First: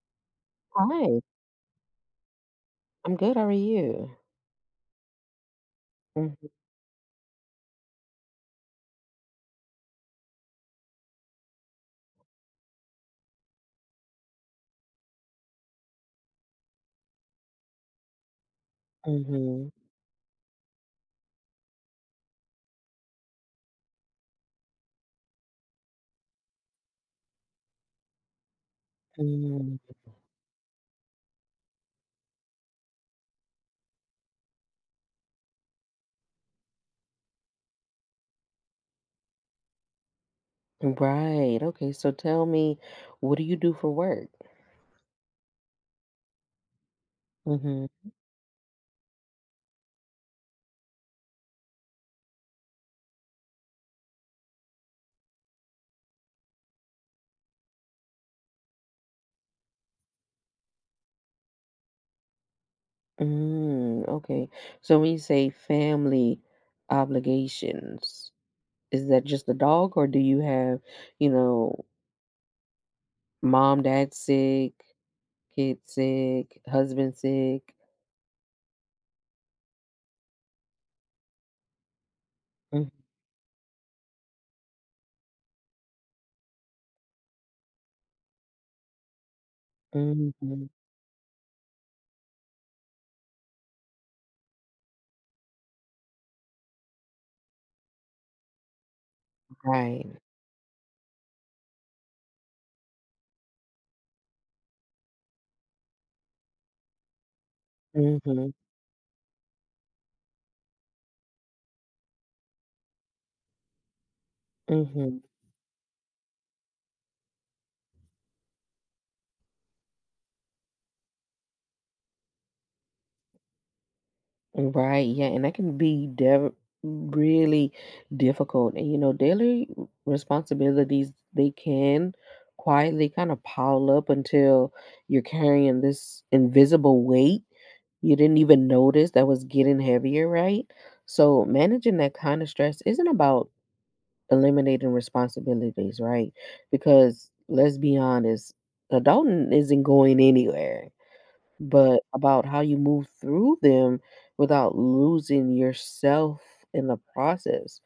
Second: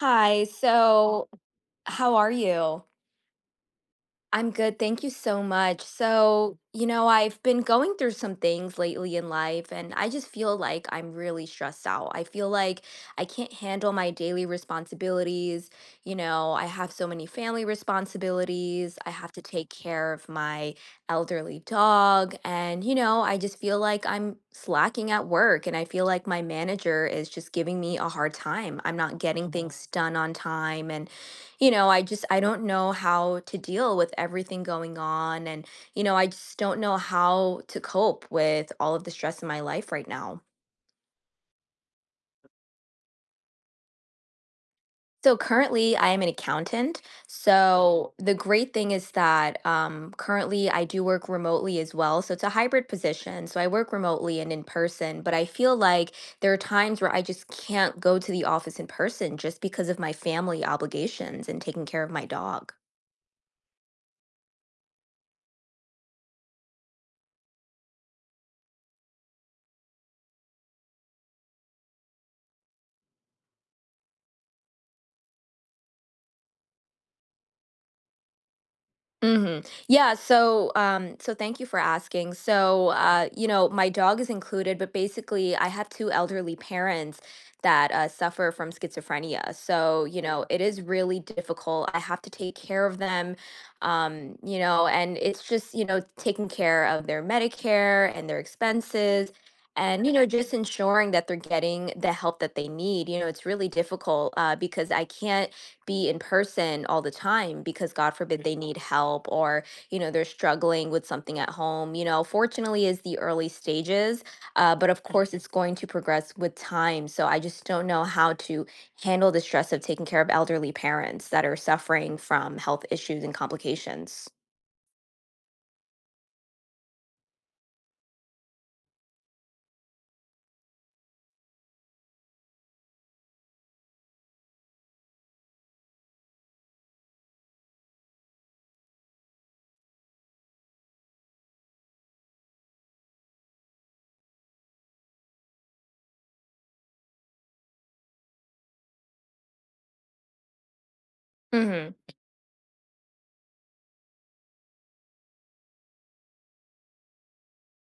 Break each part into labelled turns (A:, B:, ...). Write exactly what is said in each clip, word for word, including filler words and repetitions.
A: Hi,
B: Hi,
A: so how are you?
B: I'm good. How are you?
A: I'm good, thank you so much.
B: Mhm,
A: So, you know, I've been going through some things lately in life, and I just feel like I'm really stressed out. I feel like I can't handle my daily responsibilities. You know, I have so many family responsibilities. I have to take
B: mhm,
A: care of my elderly dog, and, you know, I just feel like I'm slacking at work, and I feel like my manager is just giving me a hard time. I'm not getting Mhm. things
B: mm.
A: done on time, and you know, I just I don't know how to deal with everything going on, and you know, I just don't know how to cope with all of the stress in my life right now.
B: Right. Okay. So tell me, what do you do for work?
A: So currently I am an accountant.
B: Mm-hmm.
A: So the great thing is that um currently I do work remotely as well. So it's a hybrid position. So I work remotely and in person, but I feel like there are times where I just can't go to the office in person just because of my family obligations and taking care of my dog.
B: Mm, okay. So when you say family obligations, is that just the dog, or do you have, you know, mom, dad sick, kid sick, husband sick?
A: Hmm. Yeah, so um so thank you for asking. So uh you know, my dog is included, but basically I have two elderly parents that uh suffer from schizophrenia. So, you know, it
B: Mm-hmm.
A: is really difficult. I have to take care of them. Um, you know, and it's just, you know, taking care of their Medicare and their expenses, and you
B: Right.
A: know, just ensuring that they're getting the help that they need. You know, it's really difficult uh because I can't be in person all the time because God forbid
B: Mm-hmm.
A: they need help, or you know they're struggling with something at home. You know, fortunately is the early stages, uh, but of
B: Mm-hmm.
A: course it's going to progress with time, so I just don't know how to handle the stress of taking care of elderly parents that are suffering from health issues and complications.
B: Right, yeah, and that can be dev really difficult. And you know, daily responsibilities they can quietly kind of pile up until you're carrying this invisible weight you didn't even notice that was getting heavier, right? So managing that kind of stress isn't about eliminating responsibilities, right? Because let's be honest, adulting isn't going anywhere but about how you move through them without losing yourself in the process.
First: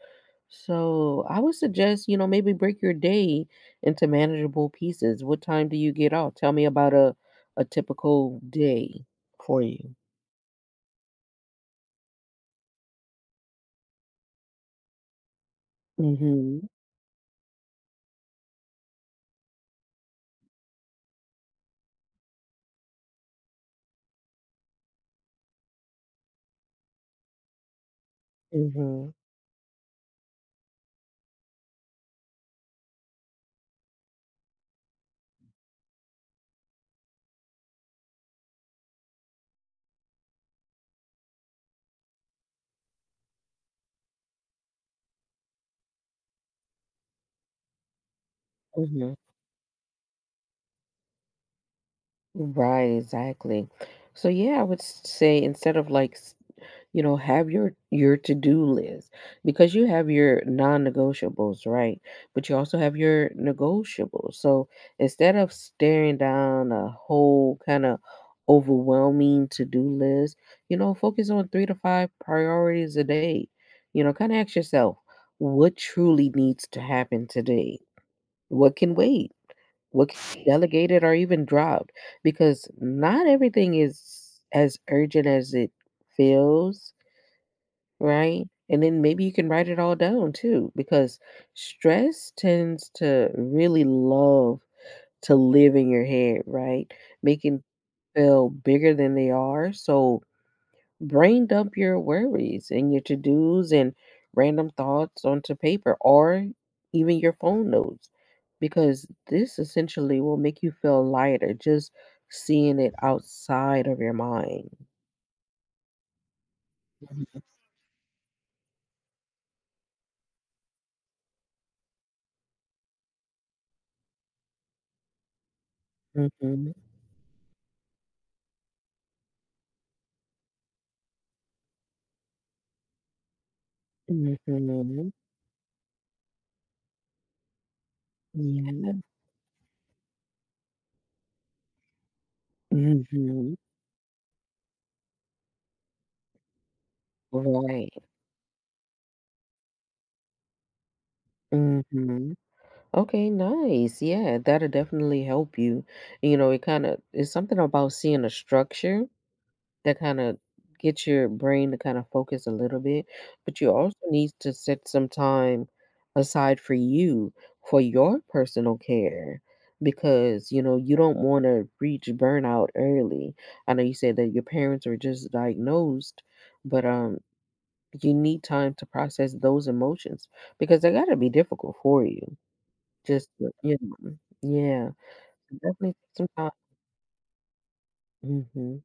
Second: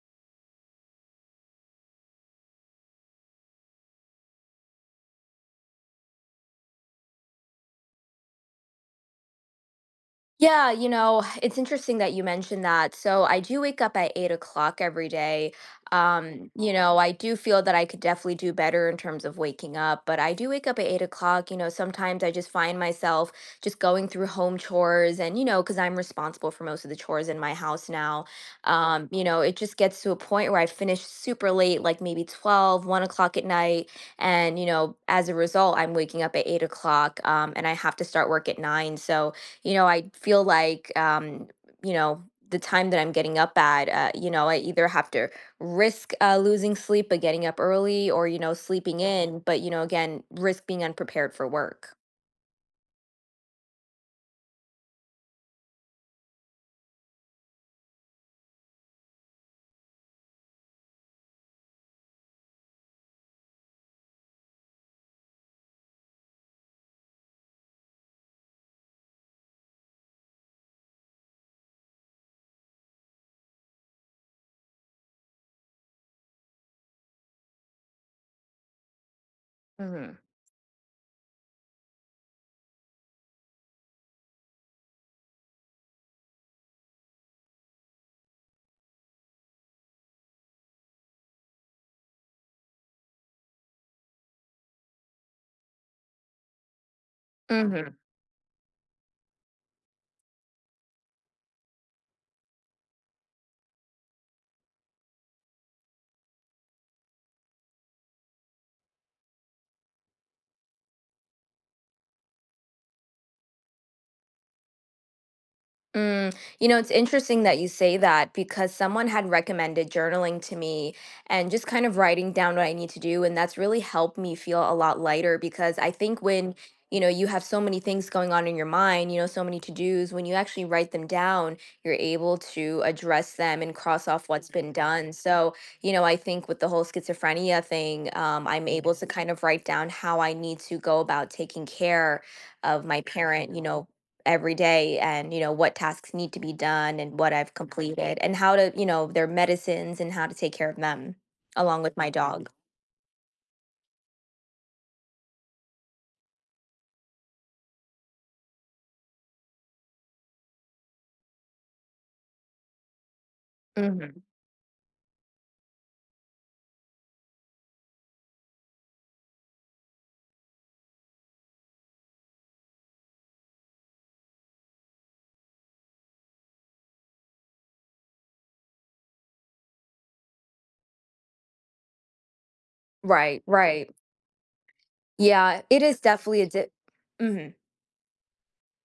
B: So I would suggest, you know, maybe break your day into manageable pieces. What time do you get off? Tell me about a, a typical day for you.
A: Yeah, you know, it's interesting that you mentioned that. So I do wake up at eight o'clock every day. Um,
B: Mm-hmm.
A: you know, I do feel that I could definitely do better in terms of waking up, but I do wake up at eight o'clock. You know, sometimes I just find myself just going through home chores and, you know, because I'm responsible for most of the chores in my house now. Um,
B: Mm-hmm.
A: you know, it just gets to a point where I finish super late, like maybe twelve, one o'clock at night. And, you know, as a result, I'm waking up at eight o'clock, um, and I have to start work at nine. So, you know, I feel like, um, you know, the time that I'm getting up at, uh, you know, I either have to risk uh, losing sleep by getting up early, or, you know, sleeping
B: Mm-hmm.
A: in, but, you know, again, risk being unprepared for work.
B: Right, exactly. So yeah, I would s- say, instead of like, you know, have your your to-do list, because you have your non-negotiables, right, but you also have your negotiables. So instead of staring down a whole kind of overwhelming to-do list, you know, focus on three to five priorities a day. You know, kind of ask yourself, what truly needs to happen today, what can wait, what
A: Mm-hmm.
B: can be delegated or even dropped, because not everything is as urgent as it feels, right? And then maybe you can write it all down too, because stress tends to really love to live in your head, right? Making feel bigger than they are. So brain dump your worries and your to-dos and random thoughts onto paper or even your phone notes, because this essentially will make you feel lighter just seeing it outside of your mind.
A: Mm, you know, it's interesting that you say that because someone had recommended journaling to me and just kind of writing down what I need to do. And that's really helped me feel a lot lighter because I think when,
B: Hmm.
A: you know, you have so many things going on in your mind, you know, so many to-dos, when you actually write them down, you're able to address them and cross off what's been
B: Hmm.
A: done. So, you know, I think with the whole schizophrenia thing, um, I'm able
B: Hmm.
A: to kind of write down how I need to go about taking care of my parent,
B: Mhm.
A: you know, every day, and you know what tasks need to be done and what I've
B: Right.
A: completed and how to you know their medicines and how to take care of them along with my
B: Mhm.
A: dog.
B: Okay, nice. Yeah, that'll definitely help you. You know, it kind of it's something about seeing a structure that kind of gets your brain to kind of focus a little bit, but you also
A: Mhm.
B: need to set some time aside for you, for your personal care, because, you know, you don't want to reach burnout early. I know you said that your parents were just diagnosed, but um you need time to process those emotions because they gotta be difficult for you. Just
A: Right,
B: to, you
A: right.
B: know, yeah.
A: Yeah, it
B: Definitely
A: is
B: take some
A: definitely a
B: time.
A: di- Mhm.
B: Mhm.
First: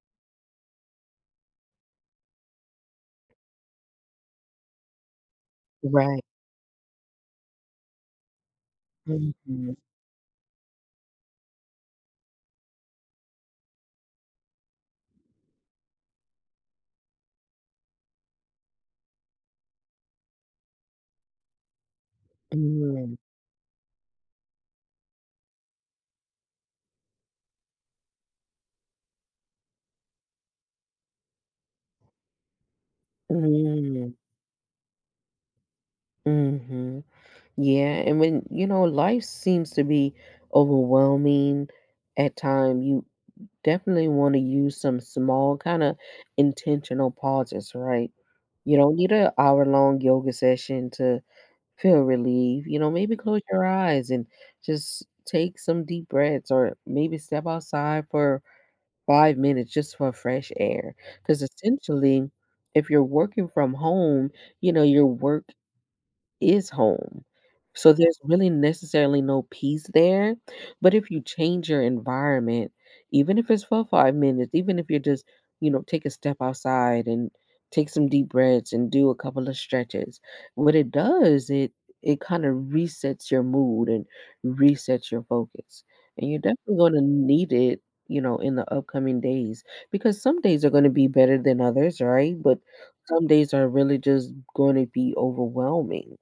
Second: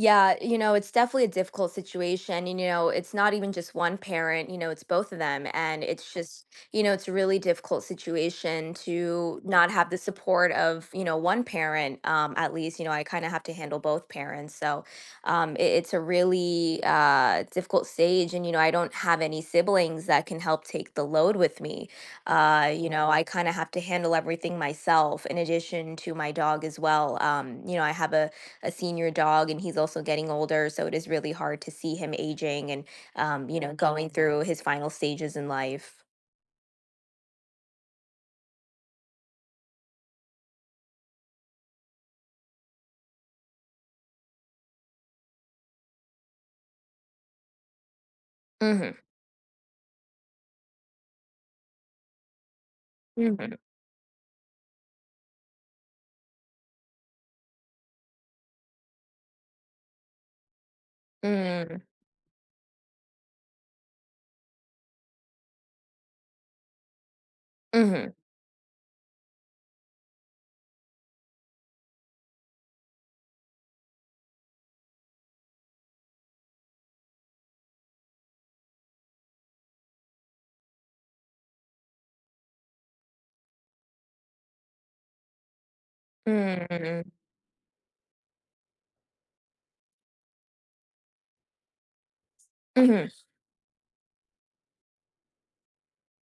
A: Yeah, you know, it's definitely a difficult situation. And, you know, it's not even just one parent, you know, it's both of them. And it's
B: Right.
A: just, you know, it's a really difficult situation to not
B: Mhm.
A: have the support of, you know, one parent, um, at least, you know, I kind of have to handle both parents. So um, it, it's a really uh, difficult stage. And, you know, I don't have any siblings that can help take the load with me. Uh, you know,
B: Mm.
A: I kind of have to handle everything myself in addition to my dog as well. Um, you know, I have a a senior dog and he's also getting older, so it is really hard to see him aging and, um, you know, going
B: Mm.
A: through his final stages in life.
B: Mhm. Yeah, and when, you know, life seems to be overwhelming at time, you definitely wanna use some small, kinda intentional pauses, right? You don't
A: Mhm.
B: need an hour-long yoga session to feel relieved. You know, maybe close
A: Mhm.
B: your eyes and just take some deep breaths or maybe step outside for five minutes just for fresh air. Because
A: Mm.
B: essentially, if you're working from home, you know, your work is home. So
A: Mhm.
B: there's really necessarily no peace there. But if you change your environment, even if it's for five minutes, even if you're just, you know, take a step outside and take some deep breaths and do a couple of stretches, what it does, it it kind of resets your mood and resets your focus. And you're definitely going to
A: Mm.
B: need it, you know, in the upcoming days, because some days are going to be better than others, right? But
A: Mhm.
B: some days are really just going to be overwhelming.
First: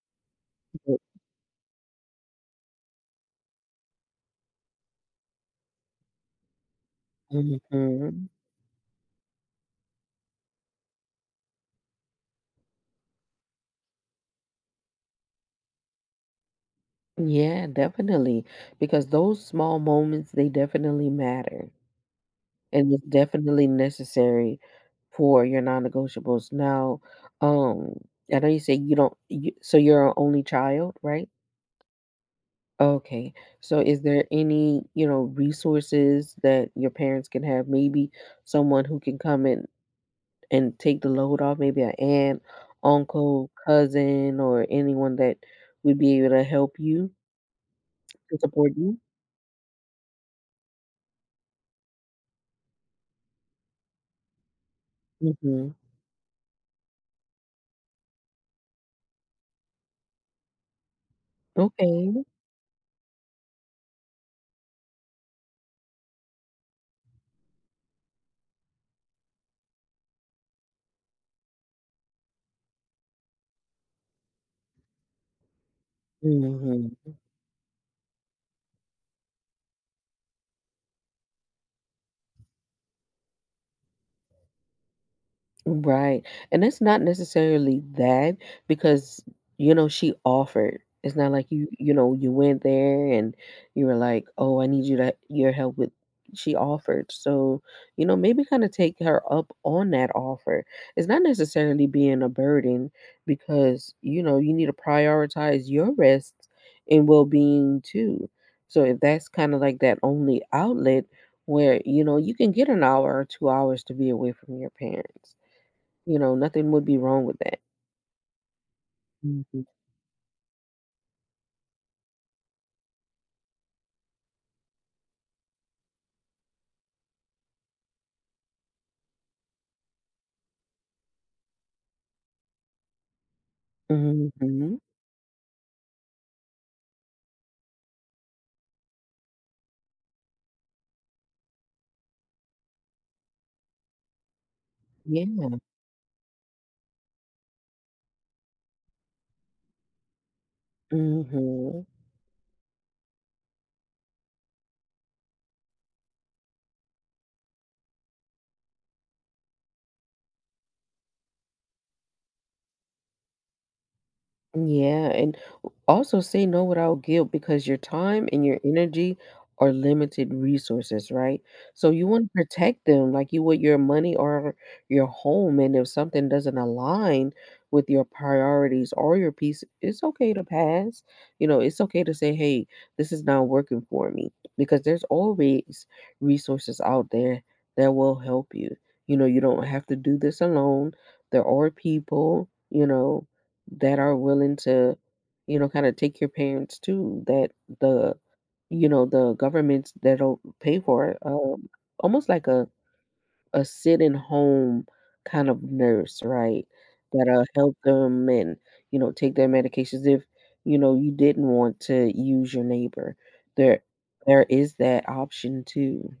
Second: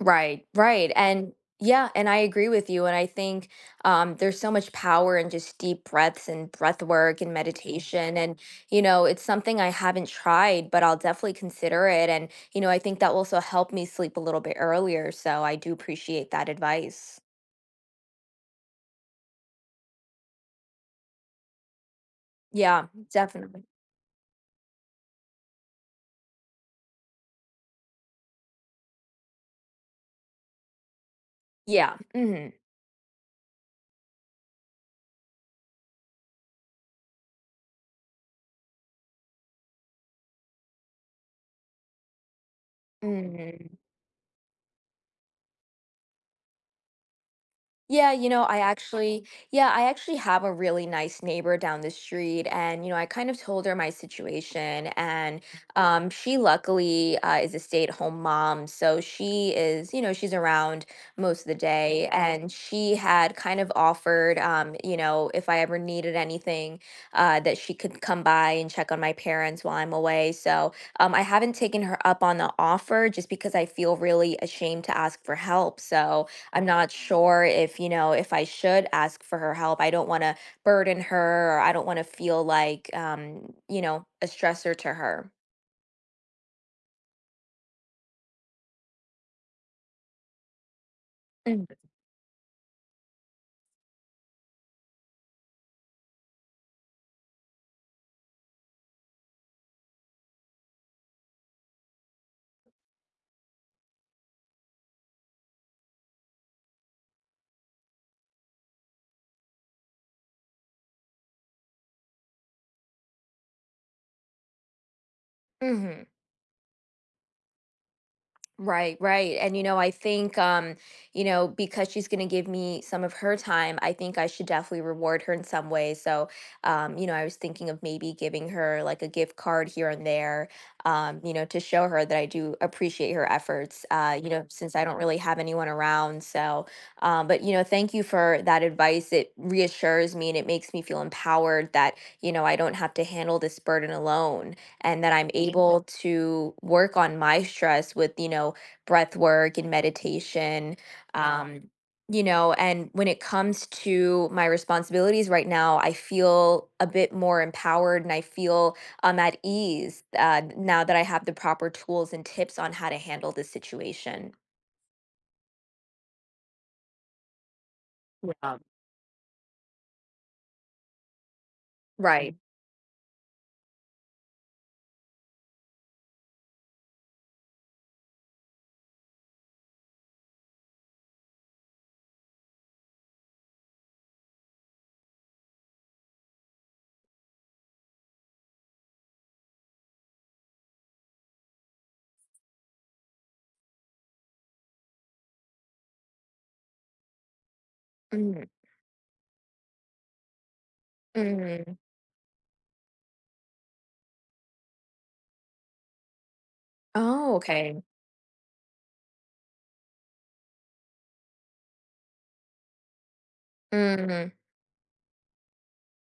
A: Right. Right. And yeah, and I agree with you, and I think um there's so much power in just deep breaths and breath work and meditation,
B: Mhm.
A: and you know, it's something I haven't tried, but I'll definitely consider it, and you know, I think that will also help me sleep a little bit earlier, so I do appreciate that advice.
B: Yeah, definitely. Because those small moments, they definitely matter.
A: Yeah,
B: And it's
A: definitely.
B: definitely necessary for your non-negotiables. Now, um, I know you say you don't you, so you're an only child, right?
A: Yeah, mhm,
B: Okay. So is there any, you know, resources that your parents can have? Maybe someone who can come in and take the load off, maybe an aunt, uncle,
A: mhm.
B: cousin, or anyone that would be able to help you
A: Yeah, you
B: to
A: know, I
B: support you?
A: actually, yeah, I actually have a really nice neighbor down the street, and you know, I kind of told her my situation, and
B: Mhm.
A: um, she luckily uh, is a stay-at-home mom, so she is, you know, she's around most of the day,
B: Okay.
A: and she had kind of offered, um, you know, if I ever needed anything, uh, that she could come by and check on my parents while I'm away. So, um, I haven't taken her up on the offer just because I feel really ashamed to ask for help. So I'm not
B: Mhm.
A: sure if, you know, if I should ask for her help. I don't want to burden her, or I don't want to feel like, um, you know, a stressor to her.
B: Right. And it's not necessarily that because, you know, she offered. It's not like you, you know, you went there and you were like, oh, I need you to your help with, she offered. So, you know, maybe kind of take her up on that offer. It's not necessarily being a burden because, you know, you need to prioritize your rest and well being too. So if that's kind of like that only outlet where, you know, you can get an hour or two hours to be away from your parents.
A: Mm-hmm.
B: You know, nothing would be wrong with that.
A: Right, right. And you
B: Mhm.
A: know, I think, um, you know, because she's going to give me some of her time, I think I should definitely reward her in some way. So, um, you know, I was thinking of maybe giving her like a gift card here and there, um, you know, to show her that I do appreciate her efforts. Uh, you know, since
B: Mhm.
A: I don't really have anyone around. So, um, but you know, thank you for that advice. It reassures me and it makes me feel empowered that, you know, I don't have to handle this burden alone and that I'm
B: Yeah.
A: able to work on my stress with, you know, breath work and meditation. Yeah. Um,
B: Mhm.
A: you know, and when it comes to my responsibilities right now, I feel a bit more empowered and I feel, um, at ease uh, now that I have the proper tools and tips on how to handle this situation.
B: Yeah, and also say no without guilt because your time and
A: Yeah.
B: your energy are limited resources, right? So you want to
A: Right.
B: protect them like you would your money or your home. And if something doesn't align with your priorities or your peace, it's okay to pass. You know, it's okay to say, hey, this is not working for me, because there's always resources out there that will help you. You know, you don't have to do this alone. There are people, you know, that are willing to, you know, kind of take your parents too. That the,
A: Mm,
B: you know, the governments that'll pay for it, um,
A: mm.
B: almost like a a sit in home kind of nurse, right?
A: Oh,
B: That'll help
A: okay.
B: them and you know take their medications if you know you didn't want to use your neighbor. There,
A: Mm-hmm.
B: there is that option too.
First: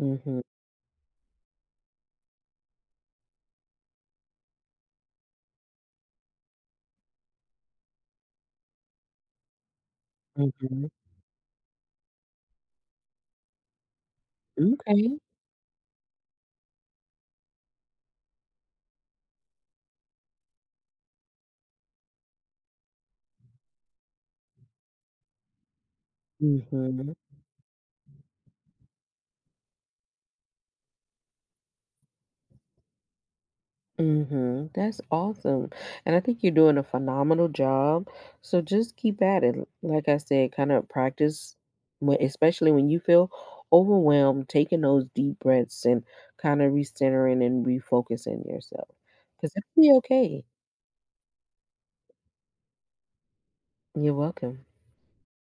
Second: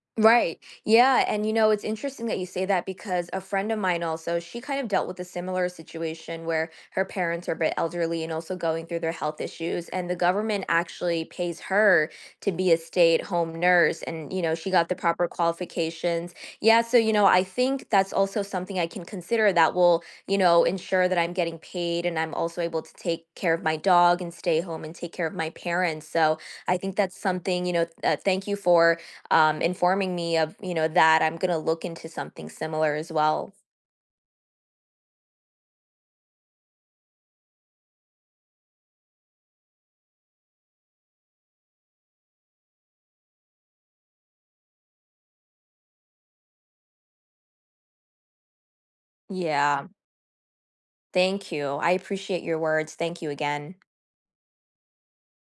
B: Mm-hmm.
A: Right. Yeah. And you know, it's interesting that you say that because a friend of mine also, she kind of dealt with a similar situation where her parents are a bit elderly and also going through their health issues. And the government
B: Mm-hmm.
A: actually pays her to be a stay-at-home nurse. And, you know, she got the
B: Okay.
A: proper qualifications. Yeah. So, you know, I think that's also something I can consider that will, you know, ensure that I'm getting paid and I'm also able to take care of my dog and stay home and take care of my parents. So I think
B: Mm-hmm.
A: that's something, you know, th- uh, thank you for um, informing me of, you know, that I'm going to look into something similar as well.
B: Mhm. That's awesome. And I think you're doing a phenomenal job. So just keep at it. Like I said, kind of practice when, especially when you feel overwhelmed, taking those deep breaths and kind of recentering and refocusing yourself. Because it'll
A: Yeah.
B: be okay.
A: Thank you. I appreciate your words. Thank you again.
B: You're welcome.